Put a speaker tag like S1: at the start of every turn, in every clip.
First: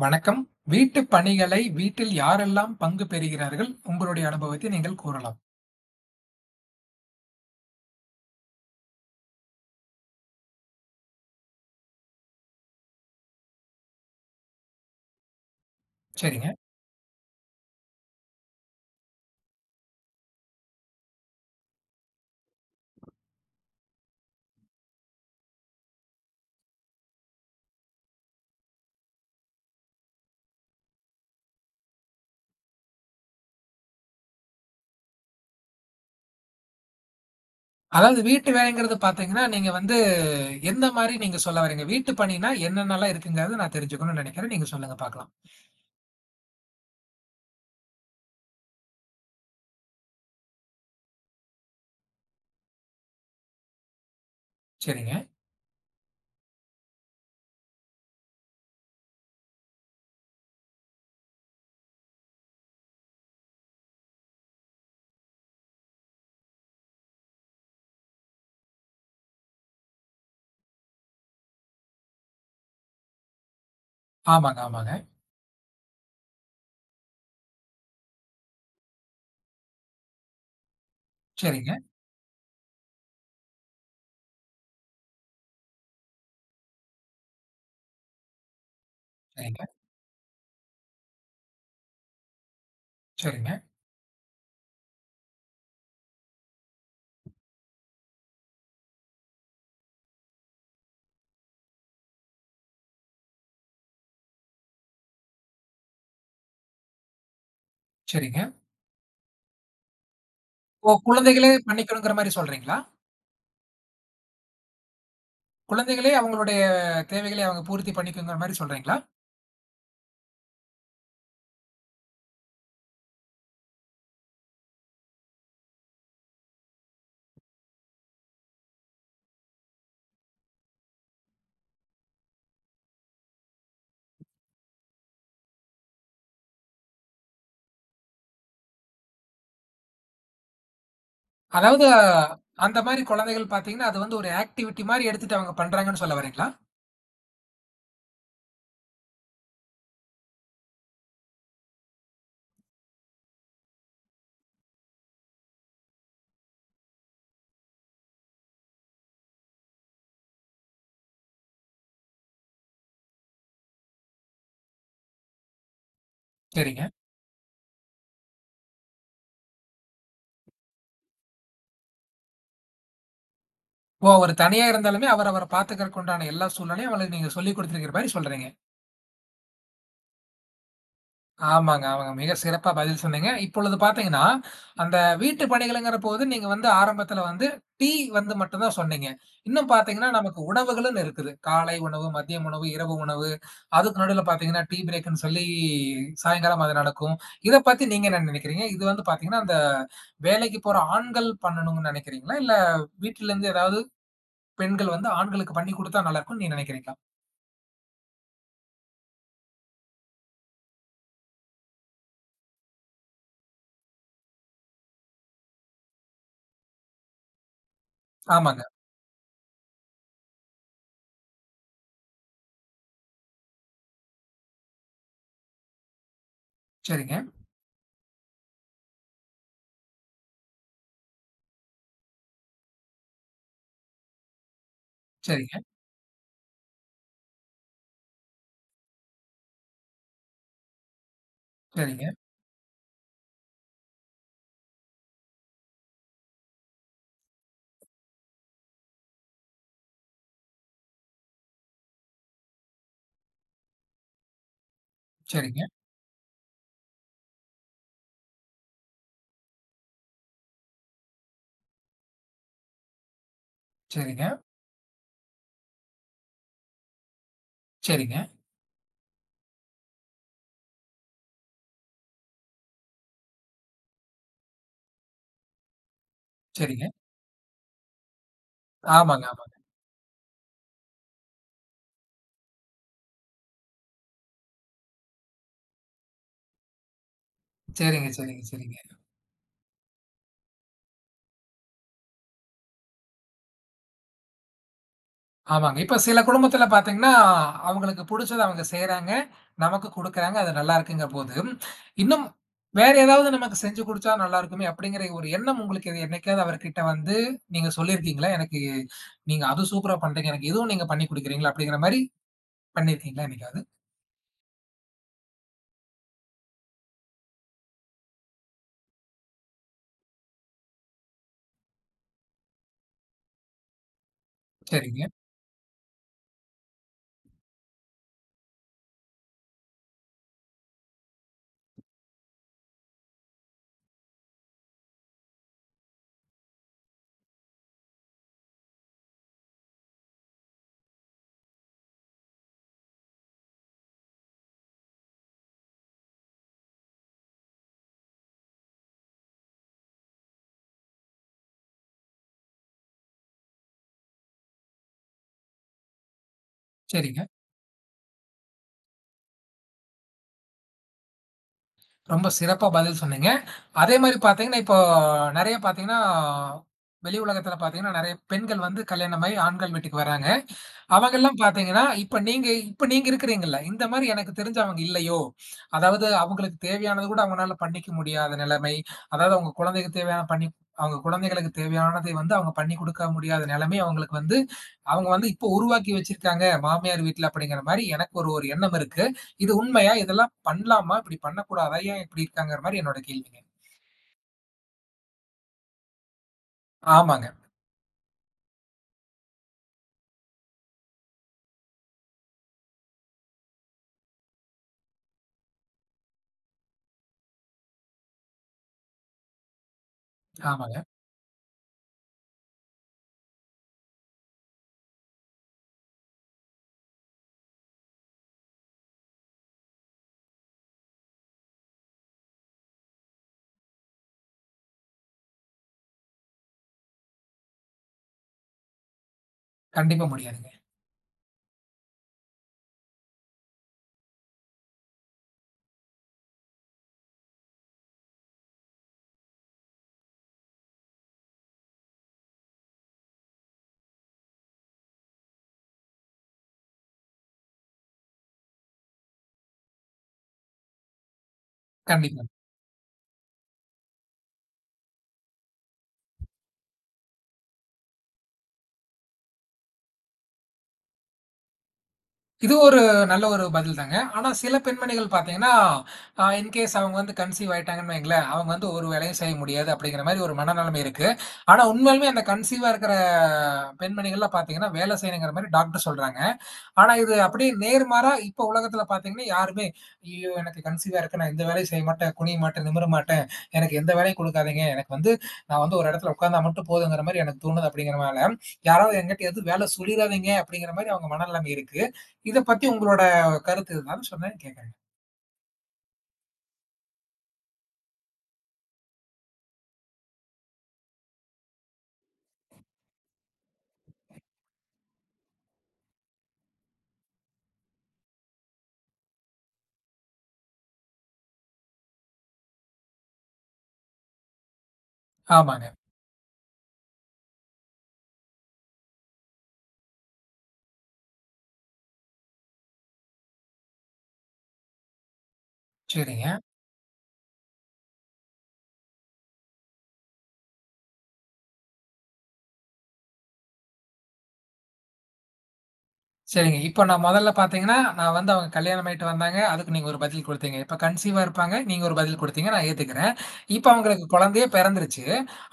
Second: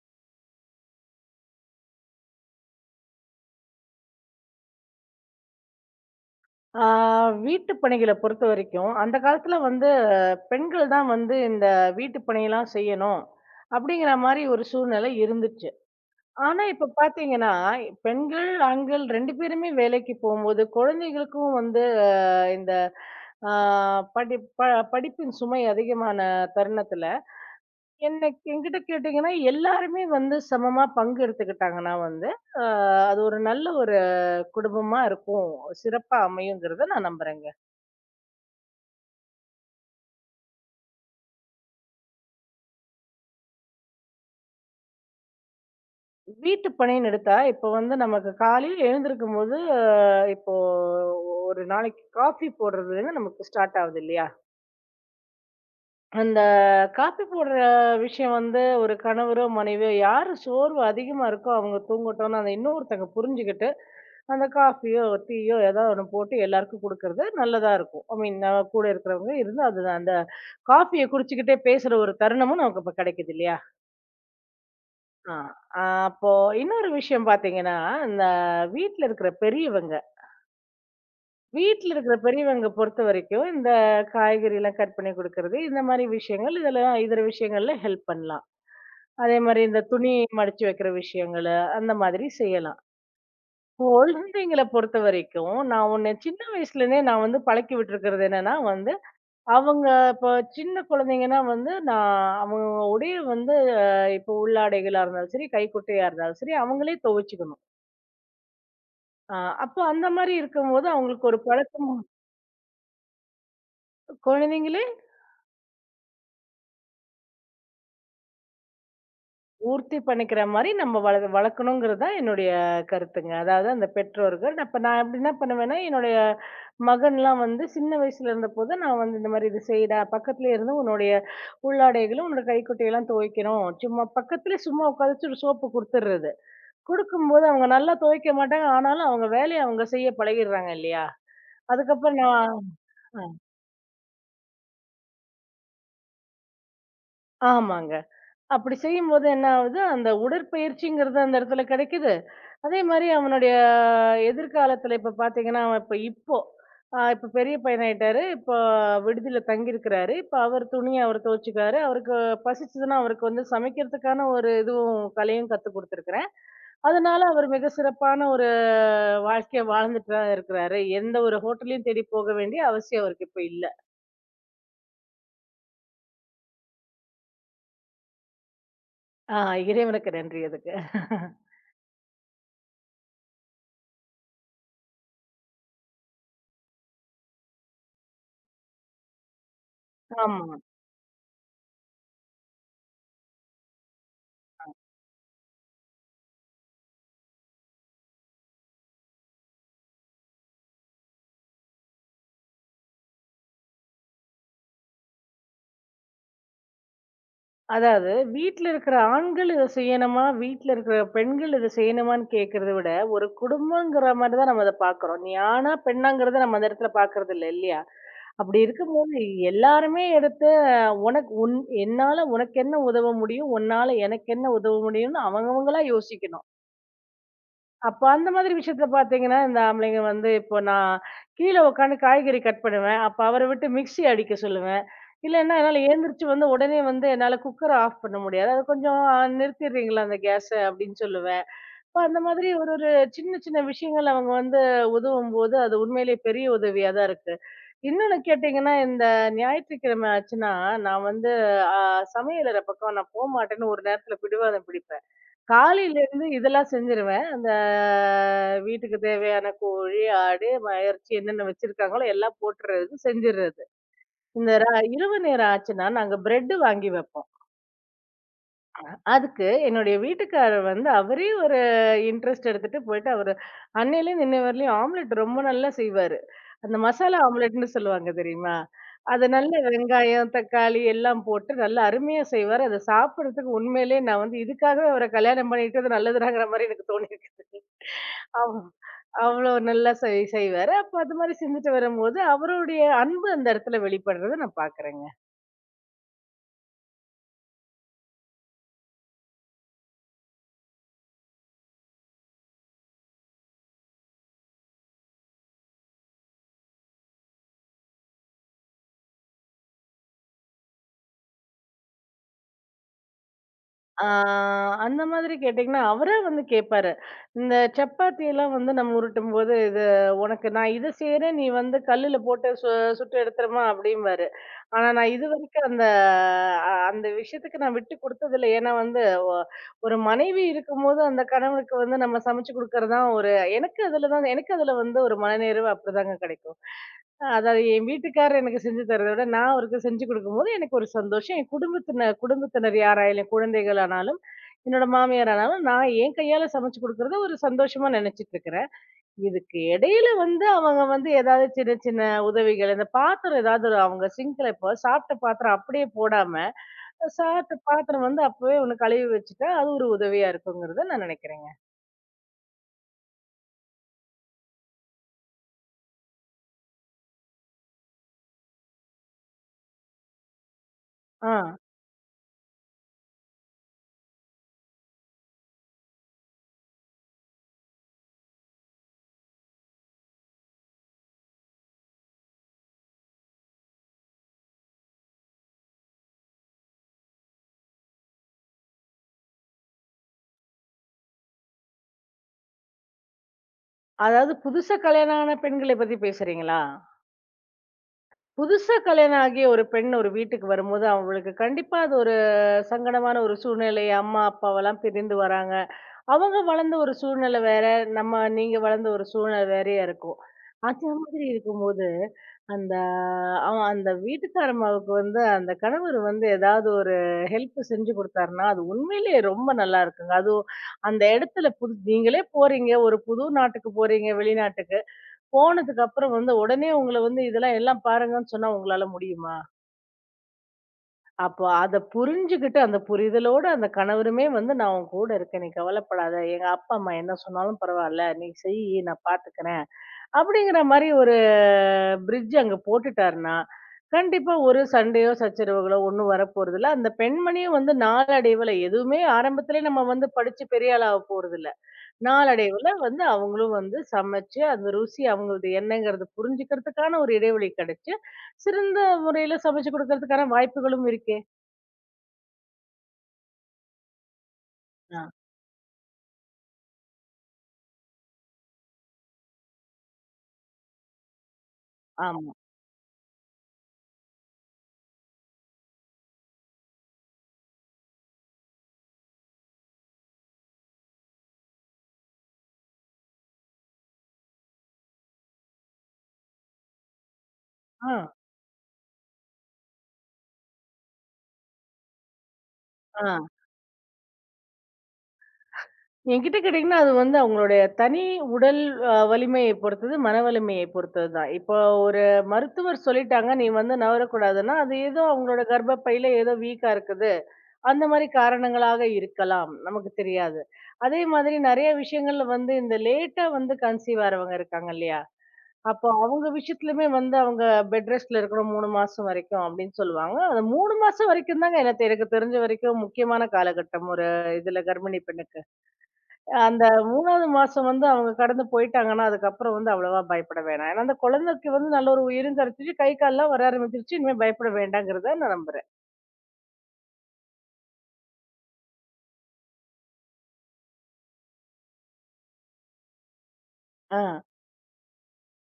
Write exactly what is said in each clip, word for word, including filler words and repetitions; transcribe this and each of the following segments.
S1: வணக்கம். வீட்டு பணிகளை வீட்டில் யாரெல்லாம் பங்கு பெறுகிறார்கள்? உங்களுடைய அனுபவத்தை நீங்கள் கூறலாம்.
S2: ஆ வீட்டு பணிகள பொறுத்தவரைக்கும், அந்த காலத்துல வந்து அஹ், பெண்கள் தான் வந்து இந்த வீட்டு பணியெல்லாம் செய்யணும். அப்படிங்கிற மாரி ஒரு சூழ்நிலை இருந்துச்சு.
S1: சரிங்க.
S2: ஆனா இப்ப பாத்தீங்கன்னா, பெண்கள், ஆண்கள் இரண்டு பேருமே வேலைக்கு போம்போது, குழந்தைகளுக்கும் வந்து அஹ், இந்த ஆ படி ப படிப்பின் சுமை அதிகமான தருணத்துல, என்ன என்கிட்ட கேட்டீங்கன்னா, எல்லாருமே வந்து சமமா பங்கு எடுத்துக்கிட்டாங்கன்னா வந்து, அ அது ஒரு நல்ல ஒரு குடும்பமா இருக்கும். சிறப்பா அமையுங்கிறத நான் நம்புறேங்க.
S1: அதாவது வீட்டு வேலைங்கிறது பார்த்தீங்கன்னா, நீங்க வந்து எந்த மாரி நீங்க சொல்ல வரீங்க? வீட்டு பணினா என்னென்னலாம் இருக்குங்கிறத நான் தெரிஞ்சுக்கணும்னு நெனைக்கிறேன். நீங்க சொல்லுங்க பார்க்கலாம்.
S2: வீட்டு பணின்னு எடுத்தா, இப்போ வந்து நமக்கு காலையில எழுந்திருக்கும்போது, இப்போ ஒரு நாளைக்கு காஃபி போடுறதுலேருந்து நமக்கு ஸ்டார்ட் ஆகுது இல்லையா?
S1: சரிங்க.
S2: அந்த காஃபி போடுற விஷயம் வந்து ஒரு கணவரோ, மனைவியோ யாரு சோர்வு அதிகமா இருக்கோ அவங்க தூங்கட்டும்னு அந்த இன்னொருத்தங்க புரிஞ்சுகிட்டு, அந்த காஃபியோ, டீயோ ஏதாவது ஒண்ணு போட்டு எல்லாருக்கும் குடுக்கறது நல்லதா இருக்கும். ஐ மீன் நம்ம கூட இருக்கிறவங்க இருந்து அது அந்த காஃபிய குடிச்சுக்கிட்டே பேசுற ஒரு தருணமும் நமக்கு இப்ப கிடைக்குது இல்லையா?
S1: ஆமாங்க, ஆமாங்க.
S2: ஆ, ஆ, அப்போ இன்னொரு விஷயம் பார்த்தீங்கன்னா, இந்த வீட்ல இருக்கிற பெரியவங்க
S1: சரிங்க,
S2: வீட்ல இருக்கிற பெரியவங்க பொறுத்த வரைக்கும், இந்த காய்கறிலாம் கட் பண்ணி குடுக்கறது, இந்த மாரி விஷயங்கள் இதெல்லாம் இதர விஷயங்கள்ல ஹெல்ப் பண்ணலாம். அதே
S1: சரிங்க,
S2: மாரி இந்த துணி மடிச்சு வைக்கிற விஷயங்களு, அந்த மாதிரி செய்யலாம்.
S1: சரிங்க,
S2: குழந்தைங்கள பொறுத்த வரைக்கும், நான் ஒண்ணு சின்ன வயசுலேருந்தே நான் வந்து பழக்கி விட்டுருக்கிறது என்னன்னா வந்து, அவங்க இப்போ சின்ன குழந்தைங்கன்னா வந்து, நான் அவங்க உடைய வந்து அ இப்போ உள்ளாடைகளா இருந்தாலும் சரி, கைக்குட்டையா இருந்தாலும் சரி, அவங்களே துவச்சுக்கணும்.
S1: சரிங்க.
S2: ஆ, அப்போ அந்த மாரி இருக்கும்போது,
S1: ஓ!
S2: அவங்களுக்கு ஒரு
S1: குழந்தைகளே
S2: பழக்கம்
S1: பண்ணிக்கணுங்கிற மாரி சொல்றீங்களா?
S2: குழந்தைங்களே
S1: குழந்தைகளே அவங்களுடைய தேவைகளை அவங்க பூர்த்தி பண்ணிக்குங்கிற மாரி சொல்றீங்களா?
S2: பூர்த்தி பண்ணிக்கிற மாரி நம்ம வள வளர்க்கணுங்கிறது தான் என்னுடைய கருத்துங்க. அதாவது அந்த பெற்றோர்கள் அப்ப நான் எப்படி என்ன பண்ணுவேன்னா, என்னுடைய மகன்லாம் வந்து சின்ன வயசுல இருந்தபோது, நான் வந்து இந்த மாரி "இது செய்டா, பக்கத்துலயே இருந்து உன்னுடைய உள்ளாடைகளும், உன்னோட கைக்குட்டையெல்லாம் துவைக்கணும். சும்மா பக்கத்துலயே சும்மா உட்காந்துச்சு ஒரு சோப்பு குடுத்துடுறது." குடுக்கும்போது அவங்க நல்லா துவைக்க மாட்டாங்க. ஆனாலும் அவங்க வேலைய அவங்க செய்ய பழகிடுறாங்க இல்லையா?
S1: அதாவது
S2: அதுக்கப்புறம் நான்
S1: அந்த மாரி
S2: ஆ
S1: குழந்தைகள் பார்த்தீங்கன்னா, அது வந்து ஒரு ஆக்டிவிட்டி மாரி எடுத்துட்டு அவங்க பண்றாங்கன்னு சொல்ல வரீங்களா?
S2: ஆமாங்க. அப்படி செய்யும்போது என்ன ஆகுது? அந்த உடற்பயிற்சிங்கிறது அந்த இடத்துல கிடைக்குது. அதே மாரி அவனுடைய எதிர்காலத்துல இப்ப பார்த்தீங்கன்னா, அவன் இப்ப இப்போ அ இப்ப பெரிய பையனாயிட்டாரு. இப்போ விடுதியில தங்கியிருக்கிறாரு. இப்ப அவர் துணிய அவர் துவச்சுக்கிறாரு. அவருக்கு பசிச்சதுன்னா, அவருக்கு வந்து சமைக்கிறதுக்கான ஒரு இதுவும் கலையும் கத்துக் குடுத்துருக்கிறேன்.
S1: சரிங்க.
S2: அதனால அவர் மிக சிறப்பான ஒரு வாழ்க்கைய வாழ்ந்துட்டு தான் இருக்கிறாரு. எந்த ஒரு ஹோட்டலையும் தேடி போக வேண்டிய அவசியம் அவருக்கு இப்ப இல்ல.
S1: ஓ! அவரு தனியா இருந்தாலுமே, அவர் அவர பாத்துக்கறக்கு உண்டான எல்லா சூழலையும் அவளுக்கு நீங்க சொல்லிக் குடுத்திருக்கிற மாரி சொல்றீங்க.
S2: ஆ இறைவனுக்கு நன்றி அதுக்கு.
S1: ஆமாங்க, ஆமாங்க. மிக சிறப்பா பதில் சொன்னீங்க. இப்பொழுது பாத்தீங்கன்னா, அந்த வீட்டு பணிகளுங்கிற போது நீங்க வந்து ஆரம்பத்துல வந்து டீ வந்து மட்டும் தான் சொன்னீங்க. இன்னும் பாத்தீங்கன்னா, நமக்கு
S2: ஆமா.
S1: உணவுகளுன்னு இருக்குது. காலை உணவு, மதியம் உணவு, இரவு உணவு. அதுக்கு நடுவுல பாத்தீங்கன்னா, டீ பிரேக்குன்னு சொல்லி சாயங்காலம் அது நடக்கும். இத பத்தி நீங்க என்ன நெனைக்கிறீங்க? இது வந்து பாத்தீங்கன்னா, அந்த வேலைக்கு போற ஆண்கள் பண்ணணும்னு நெனைக்கிறீங்களா? இல்ல வீட்ல இருந்து ஏதாவது பெண்கள் வந்து ஆண்களுக்கு பண்ணி குடுத்தா நல்லாருக்கும்னு நீங்க நெனைக்கிறீங்களா?
S2: அதாவது வீட்ல இருக்கிற ஆண்கள் இத செய்யணுமா? வீட்ல இருக்கிற பெண்கள் இத செய்யணுமான்னு கேட்கிறத விட, ஒரு குடும்பங்கிற மாரி தான் நம்ம அத பார்க்கிறோம். நீ ஆணா, பெண்ணாங்கிறத நம்ம அந்த இடத்துல பார்க்கறது இல்ல, இல்லையா? அப்படி
S1: ஆமாங்க.
S2: இருக்கும்போது எல்லாருமே எடுத்து அஹ், உனக்கு உன் என்னால உனக்கு என்ன உதவ முடியும்? உன்னால எனக்கு என்ன உதவ முடியும்னு அவங்கவங்களா யோசிக்கணும்.
S1: சரிங்க,
S2: அப்ப அந்த மாதிரி விஷயத்துல பார்த்தீங்கன்னா, இந்த ஆம்பளைங்க வந்து இப்போ நான் கீழ உட்காந்து காய்கறி கட் பண்ணுவேன். அப்ப அவர விட்டு மிக்ஸி அடிக்க சொல்லுவேன். இல்லன்னா,
S1: சரிங்க,
S2: என்னால எழுந்திரிச்சு வந்து உடனே வந்து என்னால குக்கர ஆஃப் பண்ண முடியாது. "அது கொஞ்சம் அஹ், நிறுத்திடுறீங்களா அந்த கேஸ?" அப்படின்னு சொல்லுவேன். அப்ப
S1: சரிங்க,
S2: அந்த மாதிரி ஒரு ஒரு சின்ன சின்ன விஷயங்கள் அவங்க வந்து உதவும்போது, அது உண்மையிலேயே பெரிய உதவியா தான் இருக்கு. இன்னொன்னு கேட்டீங்கன்னா, இந்த ஞாயிற்றுக்கிழமை ஆச்சுன்னா, நான் வந்து அ சமையலறை பக்கம் நான் போமாட்டேன்னு ஒரு நேரத்துல பிடிவாதம் பிடிப்பேன்.
S1: சரிங்க,
S2: காலையில இருந்து இதெல்லாம் செஞ்சுருவேன். அந்த வீட்டுக்கு தேவையான கோழி, ஆடு, ம இறைச்சி என்னென்ன வச்சிருக்காங்களோ எல்லாம் போட்டுறது, செஞ்சுர்றது.
S1: சரிங்க,
S2: இந்த ர இரவு நேரம் ஆச்சுன்னா, நாங்க பிரெட் வாங்கி வைப்போம்.
S1: சரிங்க,
S2: அதுக்கு என்னுடைய வீட்டுக்காரர் வந்து அவரே ஒரு இன்ட்ரெஸ்ட் எடுத்துட்டு போயிட்டு அவரு அன்னையிலயும் நின்ன வரையிலயும் ஆம்லெட் ரொம்ப நல்லா செய்வாரு. அந்த
S1: சரிங்க.
S2: மசாலா ஆம்லெட்ன்னு சொல்லுவாங்க தெரியுமா? அது
S1: ஆமாங்க, ஆமா.
S2: நல்ல வெங்காயம், தக்காளி எல்லாம் போட்டு நல்லா அருமையா செய்வாரு. அத சாப்பிடுறதுக்கு உண்மையிலேயே நான் வந்து இதுக்காகவே அவர கல்யாணம் பண்ணிக்கிட்டது நல்லதுடாங்கிற மாரி எனக்கு தோணியிருக்குது.
S1: சரிங்க, சரிங்க,
S2: அவ்
S1: சரிங்க.
S2: அவ்ளோ நல்லா செய் செய்வாரு. அப்ப அது மாரி செஞ்சுட்டு வரும்போது அவருடைய அன்பு அந்த இடத்துல வெளிப்படுறத நான் பார்க்குறேங்க.
S1: ஆமாங்க. இப்ப சில குடும்பத்துல பார்த்தீங்கன்னா, அவங்களுக்கு புடிச்சத அவங்க செய்றாங்க. நமக்கு குடுக்குறாங்க. அது நல்லா இருக்குங்க போது, இன்னும் வேற ஏதாவது நமக்கு செஞ்சு குடுச்சா நல்லா இருக்குமே அப்படிங்கிற ஒரு எண்ணம் உங்களுக்கு இது என்னைக்காவது அவர்கிட்ட வந்து நீங்க சொல்லியிருக்கீங்களா? எனக்கு நீங்க அது சூப்பரா பண்றீங்க. எனக்கு இதுவும் நீங்க பண்ணி குடுக்குறீங்களா? அப்படிங்கிற மாரி பண்ணியிருக்கீங்களா என்னைக்காவது?
S2: ஆ அந்த மாதிரி கேட்டீங்கன்னா, அவரே வந்து கேட்பாரு. இந்த சப்பாத்தி எல்லாம் வந்து நம்ம உருட்டும்போது, "இது உனக்கு நான் இத செய்றேன். நீ வந்து கல்லுல போட்டு சு சுட்டு எடுத்துருமா" அப்படிம்பாரு. ஆனா
S1: சரிங்க,
S2: நான் இதுவரைக்கும் அந்த அ அந்த விஷயத்துக்கு நான் விட்டு குடுத்ததில்ல. ஏன்னா வந்து ஒ ஒரு மனைவி இருக்கும்போது, அந்த கணவனுக்கு வந்து நம்ம சமைச்சு குடுக்கறது தான் ஒரு எனக்கு அதுல தான் எனக்கு அதுல வந்து ஒரு மனநிறைவு அப்படிதாங்க கிடைக்கும். அதாவது என் வீட்டுக்காரர் எனக்கு செஞ்சு தரத விட, நான் அவருக்கு செஞ்சு குடுக்கும்போது எனக்கு ஒரு சந்தோஷம். என் குடும்பத்தினர் குடும்பத்தினர் யாராயாலும், என் குழந்தைகள் ஆனாலும், என்னோட மாமியார் ஆனாலும், நான் என் கையால சமைச்சு குடுக்குறத ஒரு சந்தோஷமா நெனச்சுட்டு இருக்கிறேன். இதுக்கு இடையில வந்து அவங்க வந்து ஏதாவது சின்ன சின்ன உதவிகள், இந்த பாத்திரம் ஏதாவது ஒரு அவங்க சிங்க்ல இப்போ சாப்பிட்ட பாத்திரம் அப்படியே போடாம,
S1: சரிங்க.
S2: சாப்பிட்ட பாத்திரம் வந்து அப்பவே ஒண்ணு கழுவி வச்சுட்டா, அது ஒரு உதவியா இருக்குங்கிறத நான் நெனைக்கிறேங்க.
S1: ரொம்ப சிறப்பா பதில் சொன்னீங்க. அதே மாரி பார்த்தீங்கன்னா, இப்போ நெறைய பார்த்தீங்கன்னா, வெளி உலகத்துல பார்த்தீங்கன்னா, நெறைய பெண்கள் வந்து கல்யாணமாயி ஆண்கள் வீட்டுக்கு வராங்க.
S2: ஆ.
S1: அவங்கெல்லாம் பார்த்தீங்கன்னா, இப்ப நீங்க இப்ப நீங்க இருக்கிறீங்கல்ல, இந்த மாரி எனக்கு தெரிஞ்சு அவங்க இல்லையோ! அதாவது அவங்களுக்கு தேவையானது கூட அவங்கனால பண்ணிக்க முடியாத நிலைமை, அதாவது அவங்க குழந்தைக்கு தேவையான பண்ணி அவங்க குழந்தைகளுக்கு தேவையானதை வந்து அவங்க பண்ணி குடுக்க முடியாத நிலைமை அவங்களுக்கு வந்து அவங்க வந்து இப்போ உருவாக்கி வச்சிருக்காங்க மாமியார் வீட்ல அப்படிங்கிற மாரி எனக்கு ஒரு ஒரு எண்ணம் இருக்கு. இது உண்மையா? இதெல்லாம் பண்ணலாமா? இப்படி பண்ணக்கூடாதா? ஏன் இப்படி இருக்காங்கற மாரி என்னோட கேள்விங்க.
S2: அதாவது புதுசா கல்யாணம் ஆன பெண்கள பத்தி பேசுறீங்களா?
S1: ஆமாங்க,
S2: புதுசா கல்யாணம் ஆகிய ஒரு பெண் ஒரு வீட்டுக்கு வரும்போது, அவங்களுக்கு கண்டிப்பா அது ஒரு சங்கடமான ஒரு சூழ்நிலை. அம்மா, அப்பாவெல்லாம் பிரிந்து வராங்க. அவங்க வளர்ந்த ஒரு சூழ்நிலை வேற, நம்ம நீங்க வளர்ந்த ஒரு சூழ்நிலை வேறயா இருக்கும்.
S1: ஆமாங்க.
S2: அந்த மாதிரி இருக்கும்போது, அந்த அவன் அந்த வீட்டுக்காரம்மாவுக்கு வந்து அந்த கணவர் வந்து ஏதாவது ஒரு ஹெல்ப் செஞ்சு குடுத்தாருன்னா, அது உண்மையிலேயே ரொம்ப நல்லா இருக்குங்க. அதுவும் அந்த இடத்துல புது நீங்களே போறீங்க, ஒரு புது நாட்டுக்கு போறீங்க, வெளிநாட்டுக்கு. போனதுக்கு அப்புறம் வந்து உடனே உங்கள வந்து இதெல்லாம் எல்லாம் பாருங்கன்னு சொன்னா உங்களால முடியுமா?
S1: கண்டிப்பா முடியாதுங்க.
S2: அப்போ அத புரிஞ்சுகிட்டு, அந்த புரிதலோட அந்த கணவருமே வந்து, "நான் உன் கூட இருக்கேன். நீ கவலைப்படாத. எங்க அப்பா, அம்மா என்ன சொன்னாலும் பரவால்ல. நீ செய்யி. நான் பார்த்துக்கிறேன்." அப்படிங்கிற மாரி ஒரு பிரிட்ஜ் அங்க போட்டுட்டாருன்னா, கண்டிப்பா ஒரு சண்டையோ, சச்சரவுகளோ ஒண்ணும் வரப்போறதில்ல. அந்த பெண்மணியும் வந்து நாளடைவுல எதுவுமே ஆரம்பத்திலே நம்ம வந்து படிச்சு பெரிய ஆள் ஆக போறதில்ல.
S1: கண்டிப்பா.
S2: நாளடைவுல வந்து அவங்களும் வந்து சமைச்சு, அந்த ருசி அவங்களது என்னங்கிறது புரிஞ்சுக்கிறதுக்கான ஒரு இடைவெளி கிடைச்சு, சிறந்த முறையில சமைச்சு குடுக்கறதுக்கான வாய்ப்புகளும் இருக்கே.
S1: இது ஒரு நல்ல ஒரு பதில் தாங்க. ஆனா சில பெண்மணிகள் பார்த்தீங்கன்னா, அ இன்கேஸ் அவங்க வந்து கன்சீவ் ஆயிட்டாங்கன்னு வைங்களேன், அவங்க வந்து ஒரு வேலையும் செய்ய முடியாது அப்படிங்கிற மாரி ஒரு மனநிலைமை இருக்கு. ஆனா உண்மையாலுமே அந்த
S2: ஆமா.
S1: கன்சீவா இருக்கிற பெண்மணிகள்லாம் பார்த்தீங்கன்னா, வேலை செய்யணுங்கிற மாரி டாக்டர் சொல்றாங்க. ஆனா இது அப்படியே நேர்மாறா இப்ப உலகத்துல பார்த்தீங்கன்னா, யாருமே "ஐயய்யோ! எனக்கு கன்சீவா இருக்கு. நான் எந்த வேலையும் செய்ய மாட்டேன், குனிய மாட்டேன், நிமிர மாட்டேன். எனக்கு எந்த வேலையும் குடுக்காதீங்க. எனக்கு வந்து நான் வந்து ஒரு இடத்துல உட்கார்ந்தா மட்டும் போதுங்கிற மாரி எனக்கு தோணுது."
S2: ஆ,
S1: அப்படிங்கிறனால, யாராவது என்கிட்ட எதுவும் வேலை சொல்லிறாதீங்க அப்படிங்கிற மாரி அவங்க மனநிலைமை இருக்கு. இத பத்தி உங்களோட
S2: ஆ.
S1: கருத்து இதுதான்னு சொன்னேன் கேட்கிறேன்.
S2: என்கிட்ட கேட்டீங்கன்னா, அது வந்து அவங்களுடைய தனி உடல் அ வலிமையை பொறுத்தது, மன வலிமையை பொறுத்தது தான். இப்போ ஒரு மருத்துவர் சொல்லிட்டாங்க, "நீ வந்து நவரக்கூடாதுன்னா," அது ஏதோ அவங்களோட கர்ப்பப்பையில ஏதோ வீக்கா இருக்குது. அந்த மாரி காரணங்களாக இருக்கலாம். நமக்கு தெரியாது. அதே மாதிரி நெறைய விஷயங்கள்ல வந்து இந்த லேட்டா வந்து கன்சீவ் ஆறவங்க இருக்காங்க இல்லையா?
S1: ஆமாங்க.
S2: அப்போ அவங்க விஷயத்துலயுமே வந்து அவங்க பெட் ரெஸ்ட்ல இருக்கணும் மூன்று மாசம் வரைக்கும் அப்படின்னு சொல்லுவாங்க. அந்த மூன்று மாசம் வரைக்கும் தாங்க எனக்கு எனக்கு தெரிஞ்ச வரைக்கும் முக்கியமான காலகட்டம் ஒரு இதுல கர்ப்பிணி பெண்ணுக்கு.
S1: சரிங்க.
S2: அந்த மூன்றாவது மாசம் வந்து அவங்க கடந்து போயிட்டாங்கன்னா, அதுக்கப்புறம் வந்து அவ்வளவா பயப்பட வேணாம். ஏன்னா அந்த குழந்தைக்கு வந்து நல்ல ஒரு உயிரும் கிடைச்சுச்சு, கை கால்லாம் வர ஆரம்பிச்சுருச்சு. இனிமே பயப்பட வேண்டாங்கிறத நான் நம்புறேன்.
S1: சரிங்க. இப்ப நான் முதல்ல பார்த்தீங்கன்னா, நான் வந்து அவங்க கல்யாணம் ஆயிட்டு வந்தாங்க. அதுக்கு நீங்க ஒரு பதில் குடுத்தீங்க. இப்ப கன்சீவா இருப்பாங்க. நீங்க ஒரு பதில் குடுத்தீங்க. நான் ஏத்துக்கிறேன். இப்ப
S2: ஆ,
S1: அவங்களுக்கு குழந்தையே பிறந்துருச்சு.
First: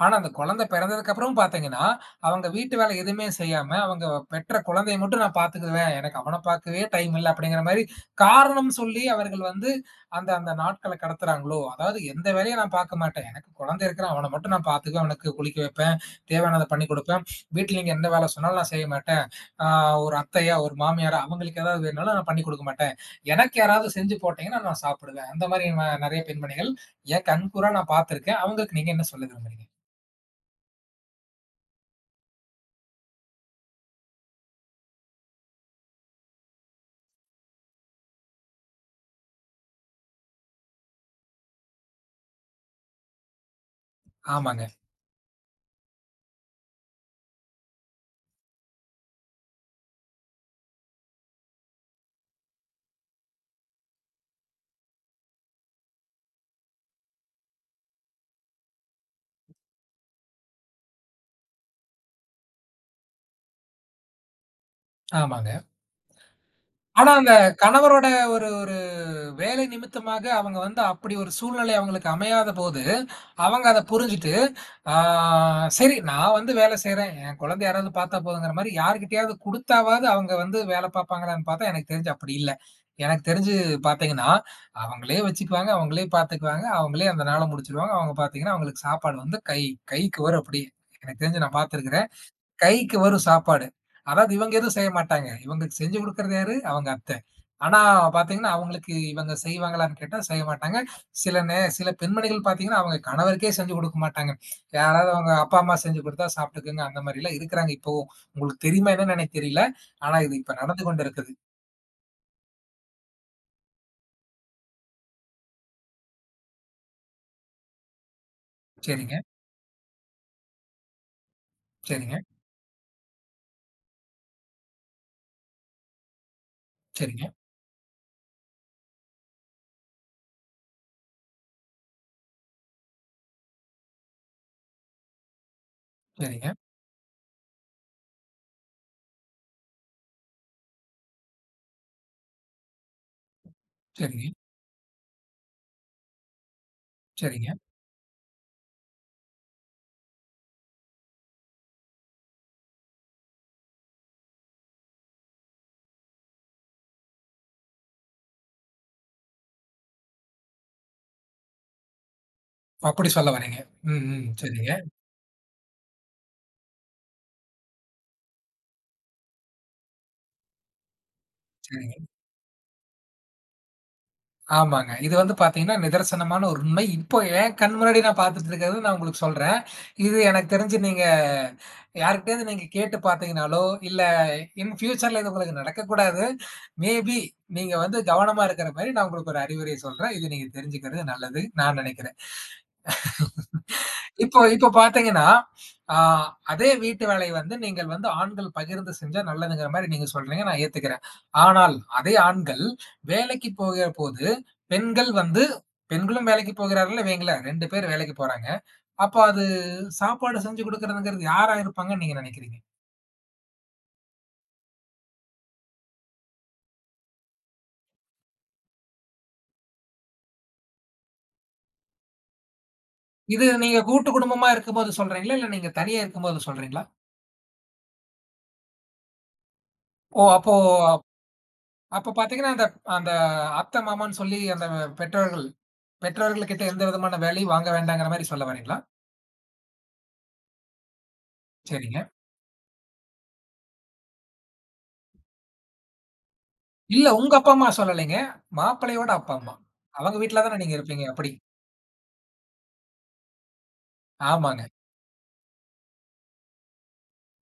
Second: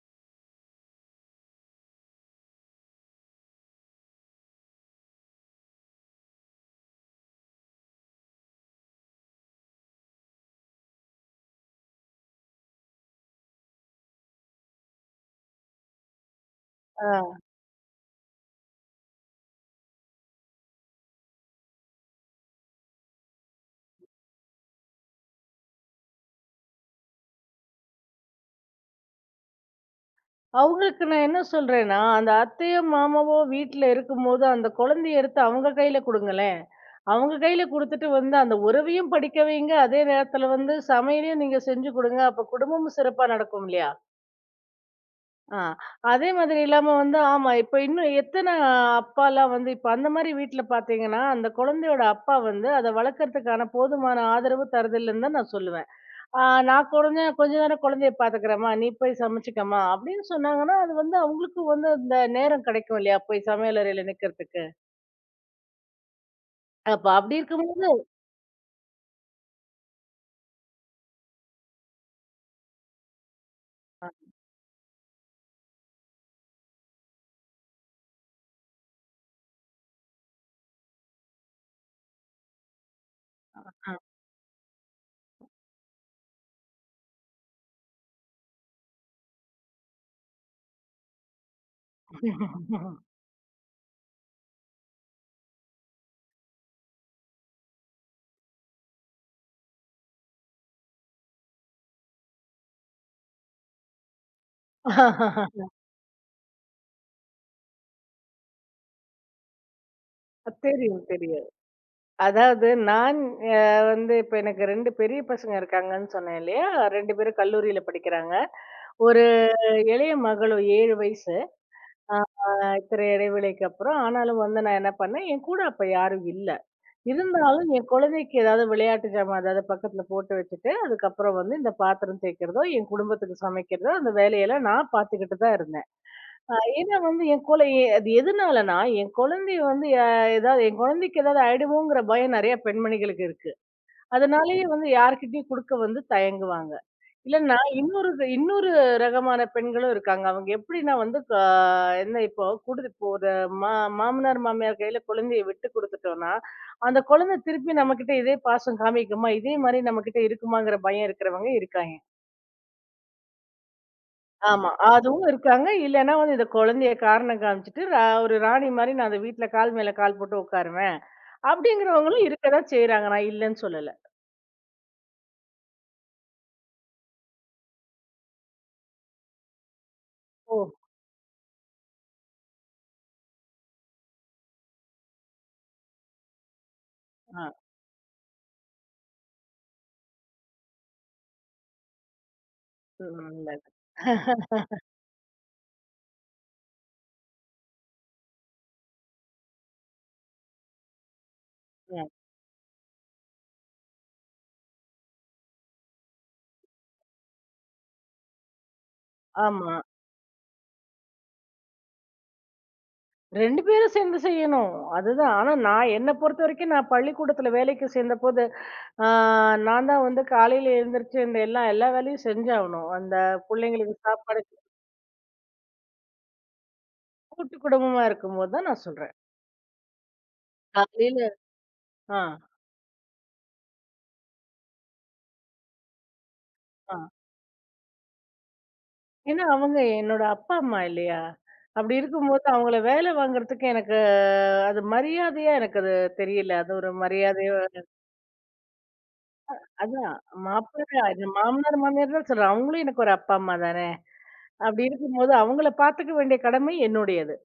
S1: ஆனா, அந்த குழந்தை பிறந்ததுக்கு அப்புறம் பார்த்தீங்கன்னா, அவங்க வீட்டு வேலை எதுவுமே செய்யாம, அவங்க பெற்ற குழந்தைய மட்டும் நான் பார்த்துக்குவேன். எனக்கு அவன பார்க்கவே டைம் இல்ல அப்படிங்கிற மாரி காரணம் சொல்லி அவர்கள் வந்து அந்த அந்த நாட்கள கடத்துறாங்களோ, அதாவது எந்த வேலையும் நான் பார்க்க மாட்டேன். எனக்கு குழந்தை இருக்கிறான். அவன மட்டும் நான் பார்த்துக்குவேன். அவனுக்கு குளிக்க வைப்பேன். தேவையானத பண்ணி குடுப்பேன்.
S2: ஆ.
S1: வீட்ல நீங்க எந்த வேலை சொன்னாலும் நான் செய்ய மாட்டேன். ஆ ஒரு அத்தையா, ஒரு மாமியாரா அவங்களுக்கு ஏதாவது வேணும்னாலும் நான் பண்ணி குடுக்க மாட்டேன். எனக்கு யாராவது செஞ்சு போட்டீங்கன்னா, நான் சாப்பிடுவேன். அந்த மாரி ம நெறைய பெண்மணிகள் என் கண்கூரா நான் பார்த்திருக்கேன். அவங்களுக்கு நீங்க என்ன சொல்ல விரும்புறீங்க?
S2: அவங்களுக்கு நான் என்ன சொல்றேன்னா, அந்த அத்தையோ, மாமாவோ வீட்ல இருக்கும்போது, அந்த குழந்தைய எடுத்து அவங்க கையில குடுங்களேன். அவங்க கையில குடுத்துட்டு வந்து அந்த உறவையும் படிக்க வைங்க. அதே நேரத்துல வந்து சமையலையும் நீங்க செஞ்சு குடுங்க. அப்ப குடும்பமும் சிறப்பா நடக்கும் இல்லையா?
S1: ஆமாங்க,
S2: ஆ. அதே மாதிரி இல்லாம வந்து ஆமா, இப்ப இன்னும் எத்தன அப்பாலாம் வந்து இப்ப அந்த மாரி வீட்ல பார்த்தீங்கன்னா, அந்த குழந்தையோட அப்பா வந்து அத வளர்க்கறதுக்கான போதுமான ஆதரவு தர்றதில்லன்னு தான் நான் சொல்லுவேன். ஆ நான் குழந்தை கொஞ்ச நேரம் குழந்தைய பார்த்துக்கிறேம்மா, நீ போய் சமைச்சுக்கம்மா அப்படின்னு சொன்னாங்கன்னா, அது வந்து அவங்களுக்கு வந்து அந்த நேரம் கிடைக்கும் இல்லையா? போய் சமையல் அறையில நிக்கிறதுக்கு.
S1: ஆமாங்க.
S2: அப்ப
S1: ஆனா அந்த
S2: அப்படி இருக்கும்போது
S1: கணவரோட ஒரு ஒரு வேலை நிமித்தமாக அவங்க வந்து அப்படி ஒரு சூழ்நிலை அவங்களுக்கு அமையாத போது, அவங்க அத
S2: அ,
S1: புரிஞ்சுட்டு, ஆ சரி நான் வந்து வேலை செய்றேன். என் குழந்தை யாராவது பார்த்தா போதுங்கிற மாரி யார்கிட்டயாவது குடுத்தாவது அவங்க வந்து வேலை பார்ப்பாங்களான்னு பார்த்தா, எனக்கு தெரிஞ்சு அப்படி இல்ல. எனக்கு தெரிஞ்சு
S2: அ.
S1: பார்த்தீங்கன்னா, அவங்களே வச்சுக்குவாங்க, அவங்களே பார்த்துக்குவாங்க, அவங்களே அந்த நாள முடிச்சுருவாங்க. அவங்க பார்த்தீங்கன்னா, அவங்களுக்கு சாப்பாடு வந்து கை கைக்கு வரும் அப்படியே. எனக்கு தெரிஞ்சு நான் பார்த்துருக்கிறேன். கைக்கு வரும் சாப்பாடு. அதாவது இவங்க எதுவும் செய்ய மாட்டாங்க. இவங்களுக்கு செஞ்சு குடுக்குறது யாரு? அவங்க அத்த. ஆனா பார்த்தீங்கன்னா, அவங்களுக்கு இவங்க செய்வாங்களான்னு கேட்டா செய்ய மாட்டாங்க. சில நே சில பெண்மணிகள் பார்த்தீங்கன்னா, அவங்க கணவருக்கே செஞ்சு குடுக்க மாட்டாங்க. யாராவது அவங்க அப்பா, அம்மா செஞ்சு குடுத்தா சாப்பிட்டுக்குங்க அந்த மாரிலாம் இருக்கிறாங்க இப்பவும். உங்களுக்கு தெரியுமா என்னன்னு எனக்கு தெரியல. ஆனா இது இப்ப நடந்து
S2: தெரியும்,
S1: கொண்டு இருக்குது.
S2: தெரியும். அதாவது நான் அ வந்து இப்ப எனக்கு இரண்டு பெரிய பசங்க இருக்காங்கன்னு சொன்னேன் இல்லையா? இரண்டு பேரும் கல்லூரியில படிக்கிறாங்க.
S1: சரிங்க,
S2: ஒரு இளைய மகளும் ஏழு வயசு.
S1: சரிங்க,
S2: அ இத்தனை இடைவேளைக்கு அப்புறம். ஆனாலும் வந்து நான் என்ன பண்ணேன், என் கூட அப்ப யாரும் இல்ல.
S1: சரிங்க,
S2: இருந்தாலும் என் குழந்தைக்கு ஏதாவது விளையாட்டு ஜாமான் ஏதாவது பக்கத்துல போட்டு வச்சுட்டு, அதுக்கப்புறம் வந்து இந்த பாத்திரம் தேய்க்கிறதோ, என் குடும்பத்துக்கு சமைக்கிறதோ, அந்த வேலையெல்லாம் நான் பார்த்துக்கிட்டு தான் இருந்தேன்.
S1: சரிங்க,
S2: அ ஏன்னா வந்து என் குழ எ அது எதுனாலன்னா, என் குழந்தைய வந்து அ ஏதாவது என் குழந்தைக்கு ஏதாவது ஆயிடுமோங்கிற பயம் நெறைய பெண்மணிகளுக்கு இருக்கு.
S1: சரிங்க,
S2: அதனாலேயே வந்து யார்கிட்டயும் குடுக்க வந்து தயங்குவாங்க.
S1: சரிங்க.
S2: இல்லன்னா இன்னொரு இன்னொரு ரகமான பெண்களும் இருக்காங்க. அவங்க எப்படின்னா வந்து க என்ன இப்போ குடுத்து இப்போ ஒரு மா மாமனார், மாமியார் கையில குழந்தைய விட்டு குடுத்துட்டோம்னா, அந்த குழந்தை திருப்பி நம்மகிட்ட இதே பாசம் காமிக்குமா? இதே மாரி நம்மகிட்ட இருக்குமாங்கிற பயம் இருக்கிறவங்க இருக்காங்க.
S1: ஓ! அப்படி சொல்ல வர்றீங்க. ம், ம்.
S2: ஆமா.
S1: சரிங்க,
S2: அதுவும் இருக்காங்க. இல்லன்னா வந்து இந்த குழந்தைய காரணம் காமிச்சுட்டு, ரா ஒரு ராணி மாரி நான் அந்த வீட்ல கால் மேல கால் போட்டு உட்காருவேன்.
S1: சரி.
S2: அப்படிங்கிறவங்களும் இருக்கதான் செய்றாங்க. நான் இல்லன்னு சொல்லல.
S1: ஆமாங்க. இது வந்து பார்த்தீங்கன்னா, நிதர்சனமான ஒரு உண்மை. இப்போ என் கண் முன்னாடி நான் பார்த்துட்டு இருக்கிறது நான் உங்களுக்கு சொல்றேன். இது எனக்கு
S2: ஓ!
S1: தெரிஞ்சு நீங்க யார்கிட்டயாவது நீங்க கேட்டு பார்த்தீங்கனாலோ, இல்ல இன் ஃபியூச்சர்ல இது உங்களுக்கு நடக்கக்கூடாது. மேபி
S2: ஆ.
S1: நீங்க வந்து கவனமா இருக்கிற மாரி நான் உங்களுக்கு ஒரு அறிவுரை சொல்றேன். இது நீங்க தெரிஞ்சுக்கிறது நல்லது நான் நினைக்கிறேன்.
S2: நல்லது.
S1: இப்போ இப்போ பார்த்தீங்கன்னா, ஆ அதே வீட்டு வேலை வந்து நீங்கள் வந்து ஆண்கள் பகிர்ந்து செஞ்சா நல்லதுங்கிற மாரி நீங்க சொல்றீங்க. நான் ஏத்துக்கிறேன். ஆனால்
S2: அ
S1: அதே ஆண்கள் வேலைக்கு போகிறபோது, பெண்கள் வந்து பெண்களும் வேலைக்கு போகிறார்கள் வைங்களேன். ரெண்டு பேர் வேலைக்கு போறாங்க. அப்ப அது
S2: ஆமா.
S1: சாப்பாடு செஞ்சு குடுக்குறதுங்கிறது யாரா இருப்பாங்கன்னு நீங்க நெனைக்கிறீங்க?
S2: இரண்டு பேரும் சேர்ந்து செய்யணும். அதுதான். ஆனா நான் என்ன பொறுத்த வரைக்கும் நான் பள்ளிக்கூடத்துல வேலைக்கு சேர்ந்தபோது, ஆ நான் தான் வந்து காலையில எழுந்திரிச்சு இந்த எல்லா எல்லா வேலையும் செஞ்சாகணும். அந்த
S1: இது நீங்க
S2: புள்ளைங்களுக்கு
S1: கூட்டு
S2: சாப்பாடு
S1: குடும்பமா இருக்கும்போது சொல்றீங்களா? இல்ல நீங்க தனியா இருக்கும்போது சொல்றீங்களா?
S2: கூட்டு குடும்பமா இருக்கும்போது தான் நான் சொல்றேன்.
S1: ஓ! அப்போ
S2: காலையில
S1: அப்ப
S2: ஆ,
S1: பார்த்தீங்கன்னா, அந்த அந்த அத்தை, மாமான்னு சொல்லி அந்த பெற்றோர்கள் பெற்றோர்கள்கிட்ட எந்த
S2: ஆ.
S1: விதமான வேலையும் வாங்க வேண்டாங்கிற மாரி சொல்ல வரீங்களா?
S2: ஏன்னா அவங்க என்னோட அப்பா, அம்மா இல்லையா? அப்படி
S1: சரிங்க.
S2: இருக்கும்போது அவங்கள வேலை வாங்குறதுக்கு எனக்கு அது மரியாதையா எனக்கு அது தெரியல. அது ஒரு
S1: இல்ல உங்க அப்பா,
S2: மரியாதையோ
S1: அம்மா சொல்லலைங்க. மாப்பிள்ளையோட அப்பா, அம்மா.
S2: அதான்
S1: அவங்க வீட்ல தானே நீங்க
S2: மாப்பிள்ளை,
S1: இருப்பீங்க
S2: இந்த
S1: அப்படி.
S2: மாமனார், மாமியார் தான் சொல்றேன். அவங்களும் எனக்கு ஒரு அப்பா, அம்மா தானே!
S1: ஆமாங்க.
S2: அப்படி இருக்கும்போது அவங்கள பார்த்துக்க வேண்டிய கடமை என்னுடையது.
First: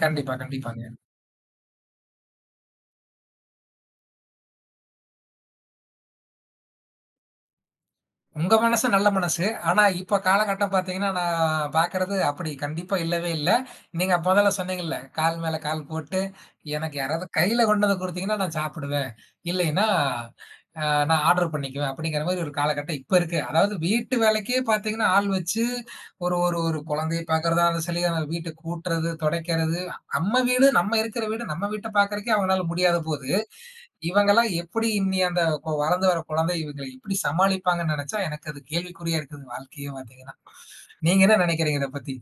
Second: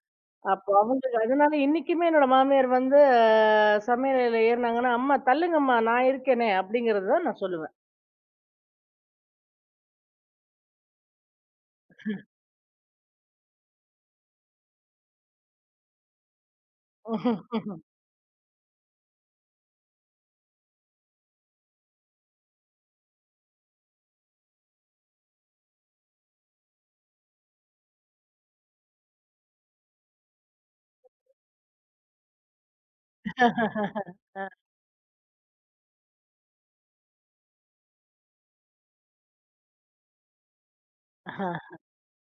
S1: கண்டிப்பா,
S2: அப்போ
S1: கண்டிப்பாங்க.
S2: அவங்களுக்கு அதனால இன்னைக்குமே என்னோட மாமியார் வந்து சமையல் அறையில ஏறுனாங்கன்னா, "அம்மா தள்ளுங்கம்மா நான் இருக்கேனே" அப்படிங்கிறது தான் நான் சொல்லுவேன்.
S1: உங்க மனசு நல்ல மனசு. ஆனா, இப்ப காலகட்டம் பார்த்தீங்கன்னா, நான் பார்க்கறது அப்படி கண்டிப்பா இல்லவே இல்ல. நீங்க மொதல்ல சொன்னீங்கல்ல, கால் மேல கால் போட்டு, எனக்கு யாராவது கையில கொண்டு வந்து குடுத்தீங்கன்னா நான் சாப்பிடுவேன். இல்லைன்னா நான் ஆர்டர் பண்ணிக்குவேன் அப்படிங்கிற மாதிரி ஒரு காலகட்டம் இப்ப இருக்கு. அதாவது வீட்டு வேலைக்கே பார்த்தீங்கன்னா, ஆள் வச்சு ஒரு ஒரு ஒரு குழந்தைய பார்க்கிறதா இருந்தாலும் சரி, அந்த வீட்ட கூட்டுறது, துடைக்கிறது, நம்ம வீடு, நம்ம இருக்கிற வீடு, நம்ம வீட்ட பார்க்கறக்கே அவங்களால முடியாத போது, இவங்கலாம் எப்படி இன்னி அந்த கொ வளர்ந்து வர குழந்தை இவங்கள எப்படி சமாளிப்பாங்கன்னு நெனச்சா, எனக்கு அது கேள்விக்குறியா இருக்குது வாழ்க்கையே பார்த்தீங்கன்னா. நீங்க என்ன
S2: ஆ.
S1: நெனைக்கிறீங்க இத பத்தி?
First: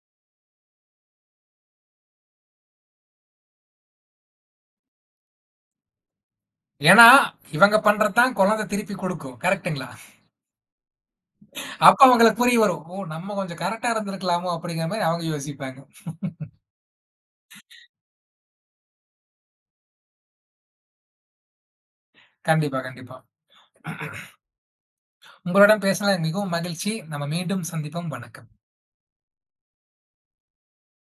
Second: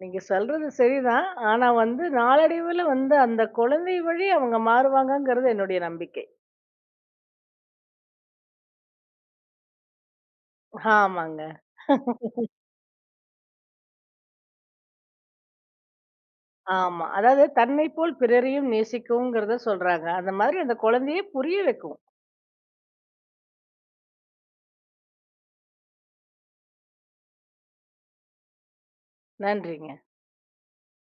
S2: நீங்க சொல்றது சரிதான். ஆனா வந்து நாளடைவுல வந்து அந்த குழந்தை வழி அவங்க மாறுவாங்கங்கிறது என்னுடைய நம்பிக்கை.
S1: ஏன்னா, இவங்க பண்றது தான் குழந்தை திருப்பி குடுக்கும். கரெக்ட்டுங்களா?
S2: ஆமாங்க.
S1: அப்ப அவங்களுக்கு புரிய வரும். ஓ! நம்ம கொஞ்சம் கரெக்ட்டா இருந்திருக்கலாமோ! அப்படிங்கிற மாரி அவங்க யோசிப்பாங்க.
S2: ஆமா. அதாவது தன்னை போல் பிறரையும் நேசிக்கவுங்கிறத சொல்றாங்க. அந்த மாதிரி அந்த குழந்தையை புரிய வைக்கும்.
S1: கண்டிப்பா, கண்டிப்பா. உங்களுடன் பேசினதில் மிகவும் மகிழ்ச்சி. நம்ம மீண்டும் சந்திப்போம். வணக்கம்.
S2: நன்றிங்க.